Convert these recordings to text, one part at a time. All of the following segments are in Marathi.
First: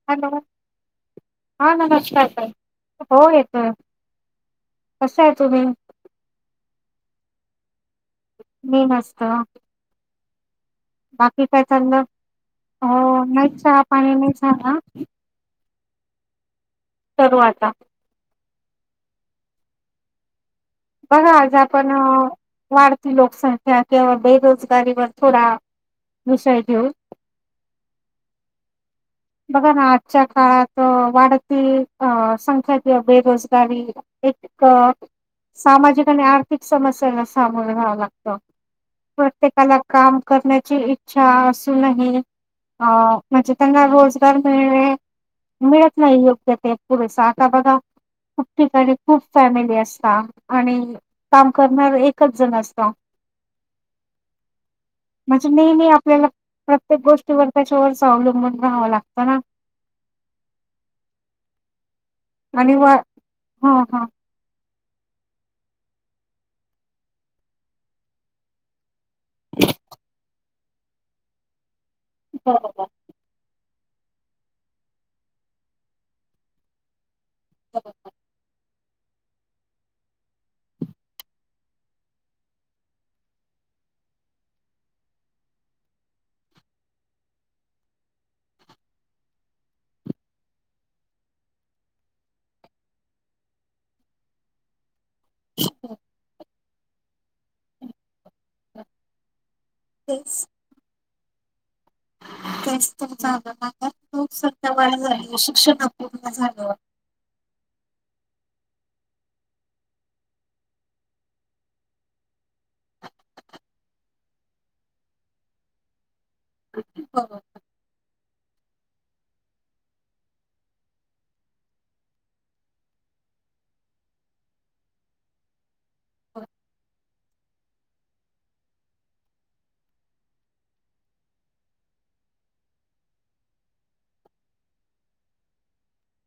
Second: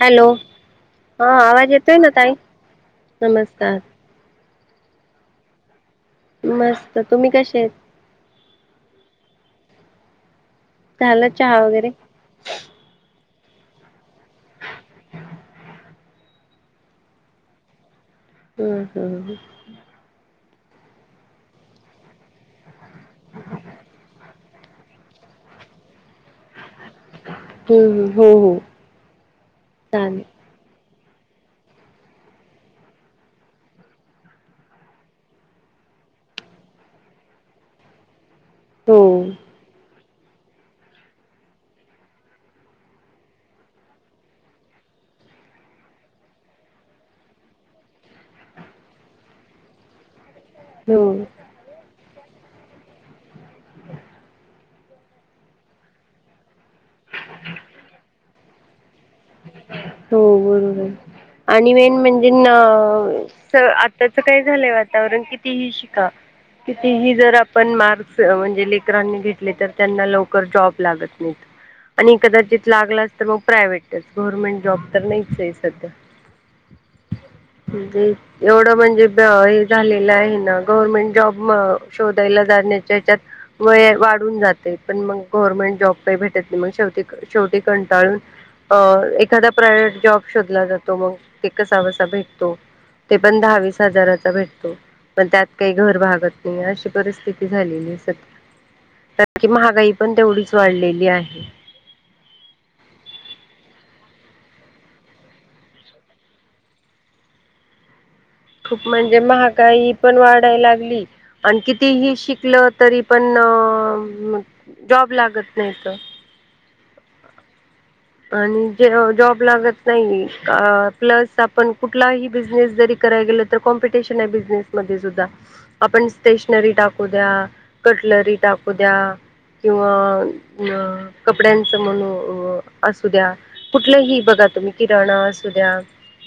हॅलो आवाज हा येतोय ना नमस्कार ताई स हो येतोय नमस्कार कश्या आहे तुम्ही मस्त तुम्ही कसे आहेत. मी मस्त झालं बाकी चहा काय वगैरे चाललं, हो नाहीच, चहा पाणी नाही झाला करू आता हं हं! बघा आज आपण वाढती लोकसंख्या तेव्हा बेरोजगारीवर थोडा विषय घेऊ हू हू हू! बघा ना आजच्या काळात त वाढती अ संख्या किंवा बेरोजगारी एक सामाजिक आणि आर्थिक समस्यांना सामोर जावं लागत हो प्रत्येकाला काम करण्याची इच्छा असूनही अ म्हणजे त्यांना रोज गार मिळणे मिळत नाही योग्य ते पुरेस, आत्ता बघा. खूप ठिकाणी खूप फॅमिली असता, आणि हो काम करणार एकच जण असत [inaudible] म्हणजे नेहमी आपल्याला प्रत्येक गोष्टीवर त्याच्यावर स्वावंबून राहावं लागत हो बरोबर आणि मेन म्हणजे आणि व जेनां हा हा आताच काय झालंय त्याच्यावरून कितीही शिका कितीही जर आपण मार्कस म्हणजे ले इतरांनी घतले तर त्यांना लवकर जॉब लागत नाहीत आणि कदाचित बरोबर लागलं तर मग प्रायव्हेट गव्हर्मेंट जॉब तर नाहीच आहे सध्या म्हणजे एवढं म्हण जे हे झालेलं आहे ना गव्हर्मेंट जॉब म शोधायला जाण्याच्या हच्यात वय वाढून जाते पण मग गव्हर्मेंट जॉब काही भेटत नाही मग शेवटी शेवटी कंटाळून हो एखादा प्रायव्हेट जॉब शोधला जातो मग ते कसा बसा भेटतो ते पण दहावीस हजाराचा भेटतो पण त्यात काही घर भागत नाही अशी परिस्थिती झालेय कार की महागाई पण तेच तेवढीच वाढलेली आहे. [inaudible] तेच तर झालं माहिती खूप संध्या वा झाली शिक्षणपूर्ण झालंवर [unintelligible] खूप म्हणजे महागाई पण वाढाय लागली आणि कितीही शिकल तरी पण अ, [inaudible] जॉब लागत नाही तर [inaudible] आणि जेव्हा जॉब लागत नाही का प्लस आपण कुठलाही बिजनेस जरी कर तर कॉम्पिटिशन आहे बिजनेस मध्ये सुध्दा आपण स्टेशनरी टाकूद्या कटलरी टाकू द्या किंवा म कपड्यांचे म्हणून असू द्या कुठलंही बघा तुम्ही किराणा असू द्या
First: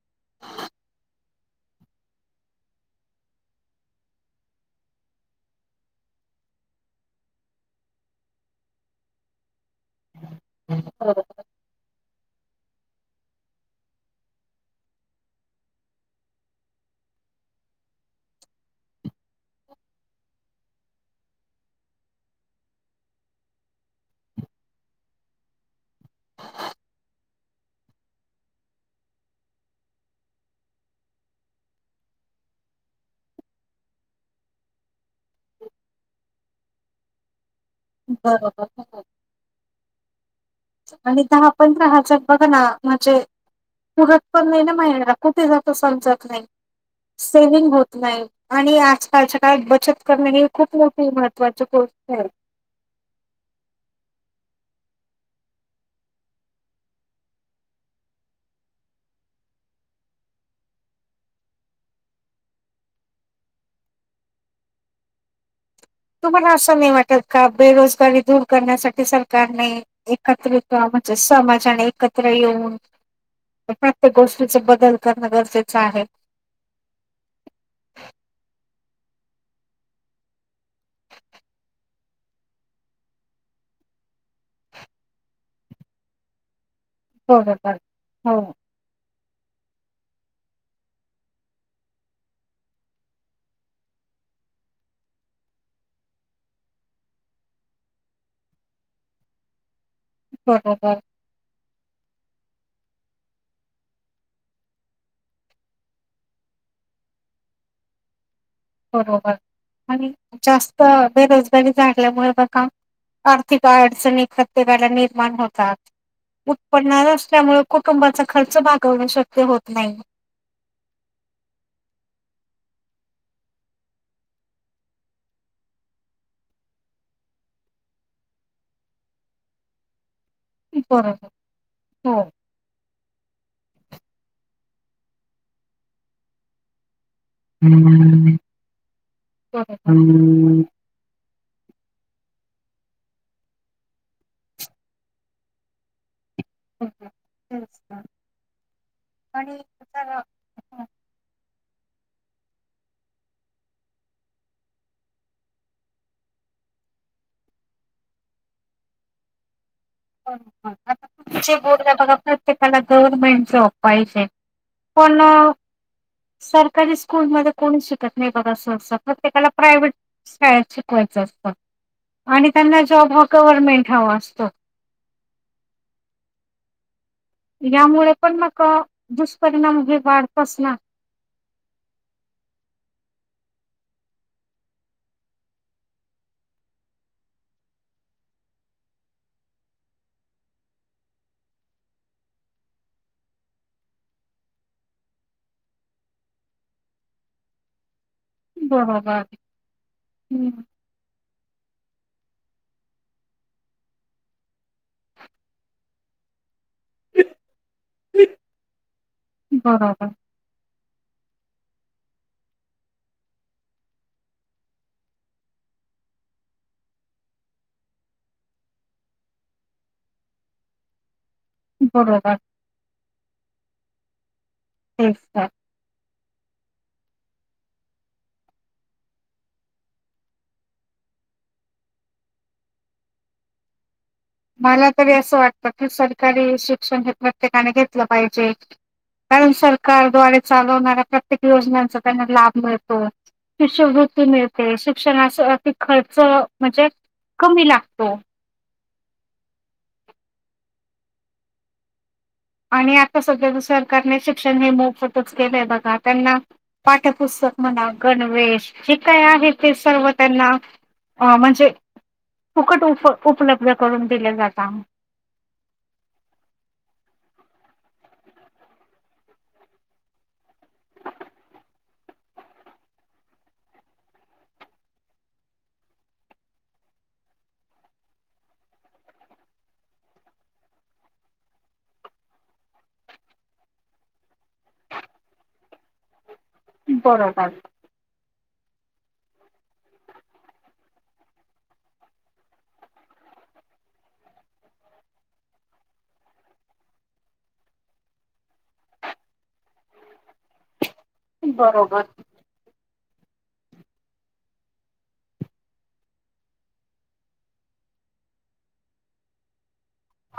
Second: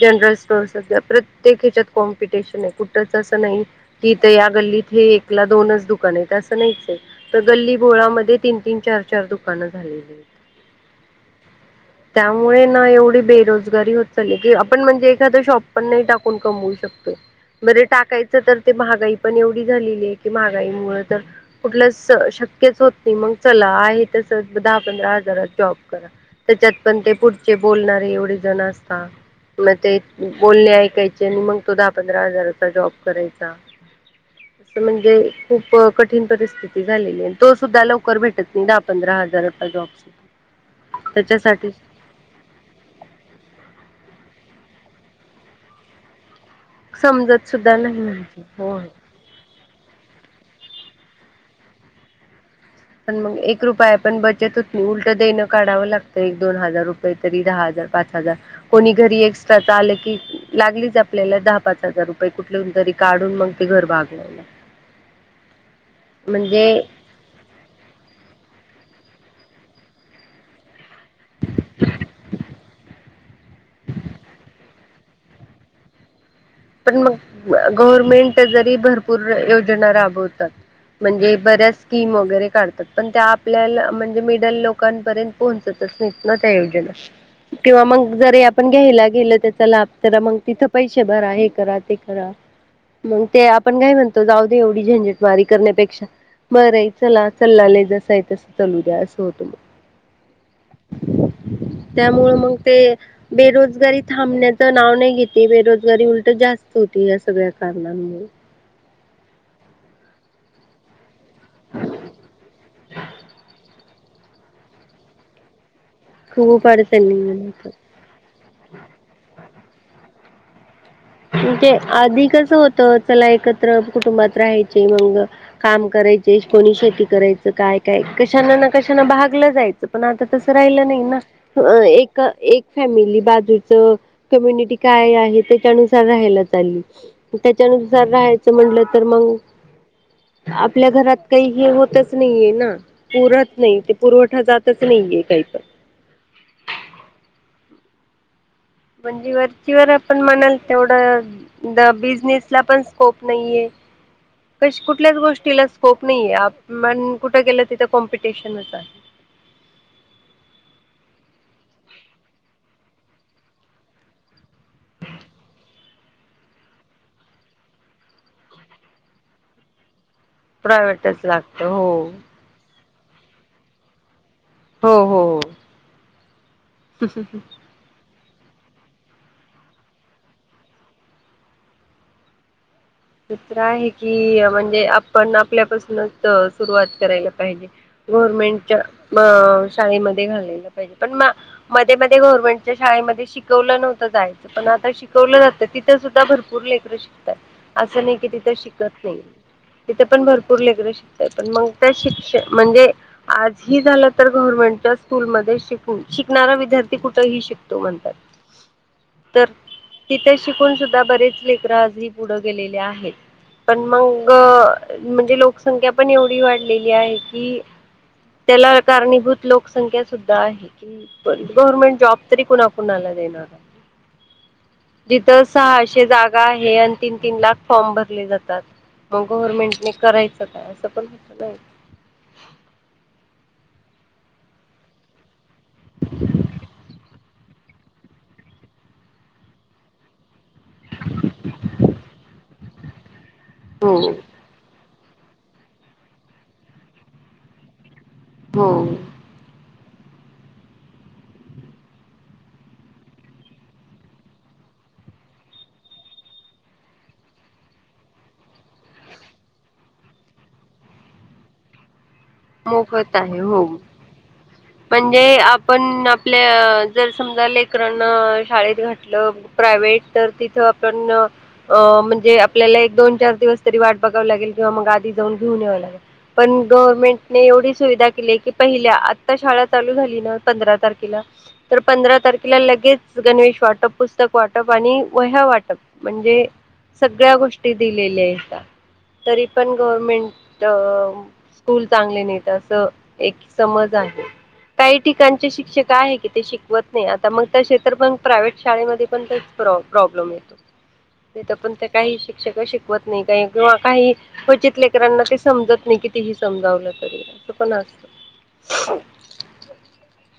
जनरल स्टोअर्या प्रत्येक हेच्यात कॉम्पिटिशन आहे कुठच असं नाही की इथ या गल्लीत एकला दोनच दुकान आहे असं नाहीच आहे तर गल्ली बोळामध्ये तीन तीन चार चार दुकान झालेली आहे त त्यामुळे ना एवढी बेरोजगारी होत चाली की आपण म्हणजे एखाद शॉप पण नाही टाकून कमवू शकत. [inaudible] बरे टाकायचं तर ते महागाई पण एवढी झालेली आहे की महागाई मुळ तर कुठलं लेच होत नाही मग चला आहे तस दहा पंधरा हजारात जॉब करा त्याच्यात पण ते पुढचे बोलणारे एवढे जण असतात. मग ते बोलणे ऐकायचे आणि मग तो दहा पंधरा हजाराचा जॉब करायचा. अस म्हणजे खूप कठीण परिस्थिती झालेली तो सुद्धा लवकर भेटत बरोबर नाही दहा बरोबर. पंधरा हजाराचा जॉब आणि दहा त्याच्यासाठीच पंधरा हजार बघा ना म्हणजे पण नाही ना महिणारला कुठे जात समजत नाही समजत सुद्धा सेविगं होत नाही म्हणजे आणि होय. आजकालच्या काळात बचत करणे हे खूप मोठ खुप महत्त्वाच्या गोष्टी आहेत. पण मग एक रुपया पण बचत होत नाही उलट देणं काढावं लागतं एक दोन हजार रुपये तरी दहा हजार पाच हजार कोणी घरी एकस्ट्राच आल कि लागलीच आपल्याला दहा पाच हजार रुपये कुठल तरी काढून मग ते घर भाग तुमला असं नाही वाटत का बेरोज गारी दूर करण्यासाठी सरकारने एकत्रित म्हणजे समाजाने एकत्र येऊन प्रत्येक गोष्टीचे बदल करणं गरजेचं आहे. पण मग गव्हरमेंट जरी भरपूर योजना राबवतात. म्हणजे बऱ्याच स्कीम वगैरे काढतात पण त्या आपल्याला म्हणजे मिडल लोकांपर्यंत पोहचत तसेच ना त्या योजना बरोबर. किंवा मग हो जरी आपण घ्यायला गेल त्याचा लाभ तर मग तिथं पैसे भरा आहे करा ते करा मग ते आपण काय म्हणतो जाऊ दे एवढी झंझटमारी करण्यापेक्षा बरं चला चालेले जसं आहे तसं चलू द्या असं होतं मगं. [inaudible] त्यामुळे मग ते बेरोजगारी थांबण्याचं नाव नाही घेते बेरोजगारी उल तर जास्त होती या सगळ्या कारणमुळे बरोबर आणि जास्तं. बेरोजगारी झाल्यामुळे बघ आर्थिक अडचणी प्रतेकाला निर्माण होतात. खूप उत्पन्न अडचणी नसल्यामुळे येतात. कुटुंबाचा खर्च भागवण शक्य होत नाही. म्हणजे अधिकच होत चला एकत्र कुटुंबात राहायचे मग काम कराय - कोणी शेती करायचं काय काय कशा ना कशना भागलं जायचं पण आता. तस राहिलं नाही ना बरोबर हो एक फॅमिली बाजू- कम्यनिटी काय आहे त्याच्यानुसार राहायला चालली. त्याच्यानुसार राहायचं म्हटलं तर मग बरोबर. आपल्या घरात- काही हे होतच नाहीये ना पुरत नाही ते पुरवठा जातच नाहीये काही तर- [inaudible] म्हणजे आणि वरचीवर जरा आपण म्हणाल हं, तेवढं. द बिझनेस ला पण स्कोप नाहीये. क कुठल्याच गोष्टीला स्कोप नाहीय कुठं गेलं तिथं कॉम्पिटिशनच आहे. बरोबर. त्याला गव्हर्न्मेंट जॉब पाहिजे पण. सरकारी स्कूलमध्ये कोणी शिकतं नाही बघा. सरसकट प्रत्येकाला प्रायव्हेट. शाळेत शिकवायच प्रायव्हेटच असत लागतं हो आणि त्यांना जॉब हा गव्हर्नमेंट हवा असतो. हो हो हो. यामुळे पण मग दुष्परिणाम हे वाढतच ना. दूसर आहे कि म्हणजे आपण आपल्यापासूनच सुरुवात करायला पाहिजे. गव्हर्मेंटच्या शाळेमध्ये घालेलं पाहिजे पण मध्ये मध्ये गव्हर्मेंटच्या श- शाळेमधे शिकवल नव्हत जायचं पण आता शिकवलं जात तिथे सुद्धा भरपूर लेकर शिकतात. असं नाही की तिथं शिकत नाही बरोबर तिथं पण हं. भरपूर लेकर शिकतात. मग त्या शिक्ष म्हणजे आज झालं तर गव्हर्मेंटच्या स्कूलमध्ये श- [unintelligible] कुठही शिकतो म्हणतात तर बरोबर तिथे शिकून तिथ बरेच लेकरं आजही पुढे गेलेले आहेत. पण मग म्हणजे लोकसंख्या पण एवढी वाढलेली आहे की- त्याला कारणीभूत लोकसंख्या सुद्धा आहे की गव्हर्नमेंट जॉब बरोबर तरी कुणा कुणाला देणार. तेच जिथं तर सहाशे जागा आहे आणि तीन तीन लाख फॉर्म भरले जातात. मग गव्हर्मेंटने करायचं काय असं पण होत नाही. [inaudible] मला तरी असं वाटत की सरकारी शिक्षण घेत ठिकाणी घेतलं पाहिजे कारण सरकारद्वारे- चालवणार्या प्रत्येक योजनांचा त्यांना लाभ मिळतो. हो शिष्यवृत्ती मिळते. शिक्षणास [unintelligible] खर्च म्हणजे कमी लागतो. हो. आणि आता सगळ सरकारने शिक्षण हे मोफतच केलंय बघा त्यांना पाठपुस्तक- म्हणा गणवेश जे काय आहे ते सर्व त्यांना अ म्हणजे. फुकट उप मोफत आहे हो. उपलब्ध करून दिले जातात. म्हणजे आपण आपल्या जरं समजा लेक- शाळेत घातले प्रायव्हेट तर तिथं आपण म्हणजे आपल्या- एक दोन चार दिवस तरी वाट बघववी लागेल किंवा मग आधी जाऊ घेऊन यावं लागेल. पण गव्हर्नमेंटने एवढी सुविधा केली की पहिल्या - आता शाळा चालू झाली ना पंधरा तारखेला तर पंधरा तारखेला लगेच गणवेश वाटप पुस्तक- वाटप आणि वह्या वाटप म्हणजे सगळ्या बरोबर गोष्टी दिलेल्या आहेत. [unintelligible] तरी पण गव्हर्मेंट स्कूल चांगले नाहीत असं एक समज आहे काही ठिकाणचे शिक्षक आहे की ते शिकवत नाही आता मग तसे तर पण प्रायव्हेट शाळेमध्ये पण तोच प्रॉब्लेम येतोय पण ते बरोबर काही शिक्षक शिकवत नाही काही किंवा काही क्वचितलेकरांना ते समजत नाही कितीही समजावलं तरी असं पण असतं [unintelligible]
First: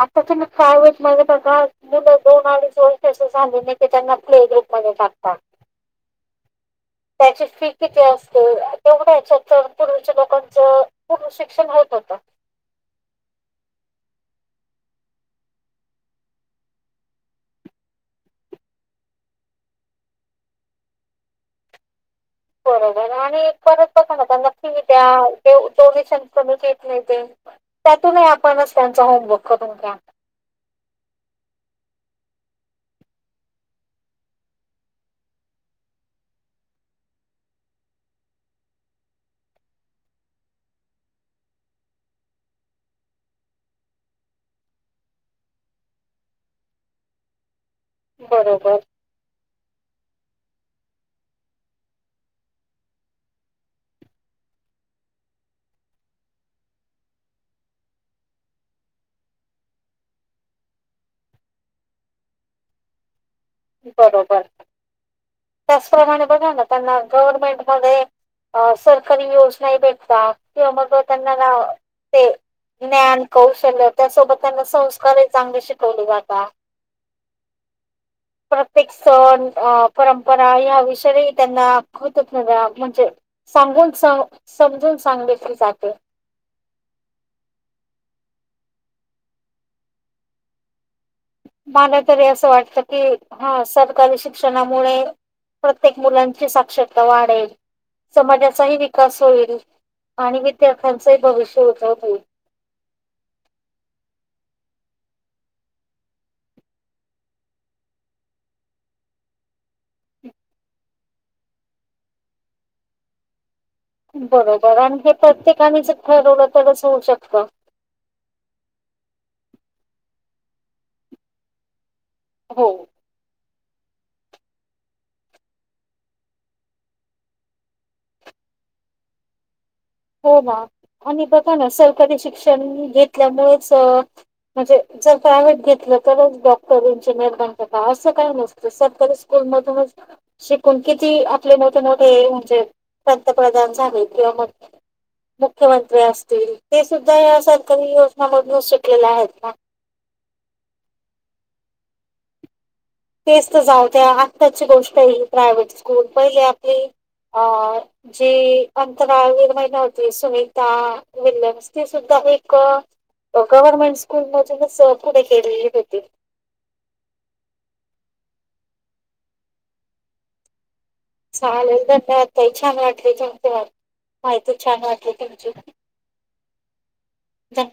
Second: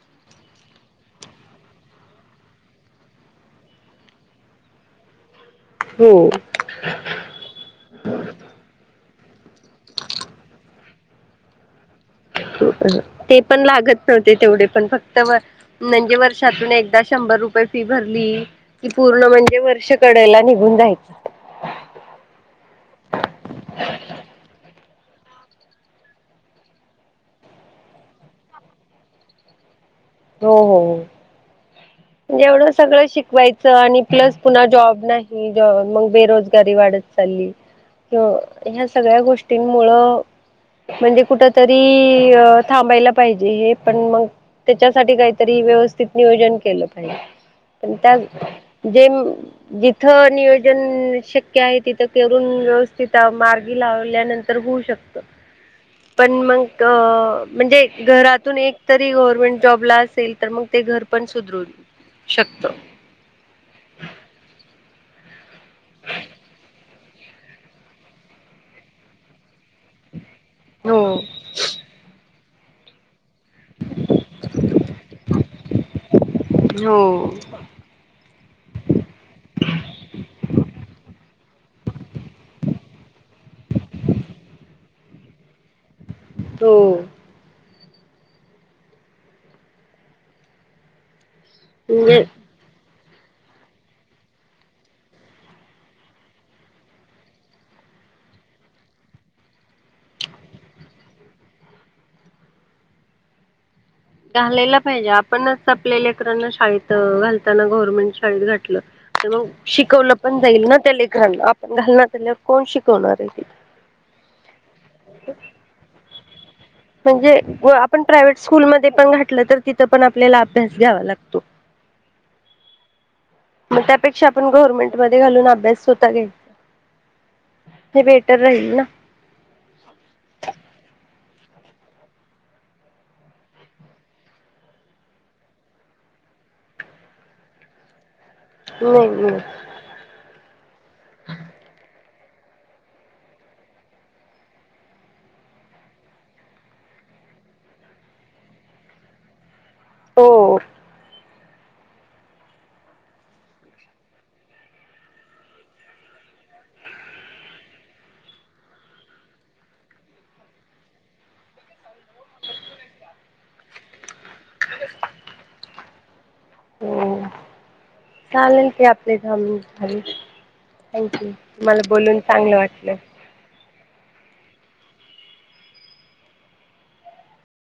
आता प्रायव्हेट मध्ये बघा मुलं दोन अडीच वर्षांची झाली नाही कि त्यांना प्ले ग्रुप मध्ये त्याची फी किती असते तेवढे पूर्वीच्या लोकांच पूर्ण शिक्षण होत होतं. ते पण लागत न ते तेवढे पण फक्त म्हणजे वर्षातून एकदा शंभर रुपये फी भरली की पूर्ण म्हणजे वर्ष कडेला निघून जायचं बरोबर आणि परत बघा ना फी त्या डोनेशन नाही त्यातूनही आपणच त्यांचा होमवर्क करून घ्या हो हो हो एवढं सगळं शिकवायचं आणि प्लस पुन्हा जॉब नाही जॉ मग बेरोजगारी वाढत चाललीं ह्या सगळ्या गोष्टींमुळं म्हणजे कुठं तरी अ थांबायला पाहिजे हे पण मग त्याच्यासाठी काहीतरी व्यवस्थित नियोजन केलं पण त्या बरोबर जे जिथं नियोजन शक्य आहे तिथं करून व्यवस्थित मार्गी लावल्यानंतर होऊ शकतं पण मग म्हणजे घरातून एक तरी गव्हर्मेंट जॉबला असेल तर मग घर पण सुधरू शकतं बरोबर त्याचप्रमाणे बघा ना त्यांना गव्हर्मेंटमध्ये सरकारी योजना भेटतात किं मग हो त्यांना ना ते ज्ञान कौशल्य त्यासोबत त्यांना संस्कारही चांगले शिकवले जातात हो प्रत्येक सण अ परंपरा ह्या विषयही त्यांना होतात ना म्हणजे सांगून स समजून सांगितली जाते हो मला म्हणजे तरी असं वाटतं कि हा सरकारी शिक्षणामुळे प्रत्येक मुलांची साक्षरता वाढेल समाजाचाही विकास होईल आणि विद्यार्थ्यांचंही भविष्य उजव घालेला पाहिजे आपणच आपल्या लेकरांना शाळेत घालताना गव्हर्मेंट शाळेत घातलं तर मग शिकवलं पण जाईल ना त्या लेकरांना आपण घालणा झाल्यावर कोण शिकवणार आहे तिथं बरोबर आणि हे प्रत्येकानेच ठरवलं तरच होऊ म्हणजे शकतं. आपण प्रायव्हेट स्कूलमध्ये पण घातलं तर तिथं पण आपल्याला अभ्यास घ्यावा लागतो हो मग त्यापेक्षा आपण गव्हर्मेंट मध्ये घालून अभ्यास स्वतः घ्या ते बेटर राहील ना हो ना आणि बघा ना सरकारी शिक्षण घेतल्यामुळेच म्हणजे जर प्रायव्हेट घेतलं तरच डॉक्टर इंजिनिअर बनतं का असं काही नाही सरकारी स्कूल मधूनच शिकून किती आपले मोठे मोठे म्हणजे पंतप्रधान झाले किंवा मग मुख्यमंत्री असतील ते सुद्धा या सरकारी योजनामधून शिकलेले आहेत का हो तेच तर जाऊद्या, आत्ताची गोष्ट ही प्रायव्हेट स्कूल, पहिले आपली अ जी अंतराळवीर महिना होती सुनीता विल्यम्स ती सुद्धा एक गव्हर्मेंट स्कूल मधूनच पुढे गेलेली होती. हम् चालेल की आपल्या इथे अमृत थाळी चालेल धन्यवाद ताई, छान वाटलं वाटले तुमच्याबरोबर. माहती छान वाटली तुमची धन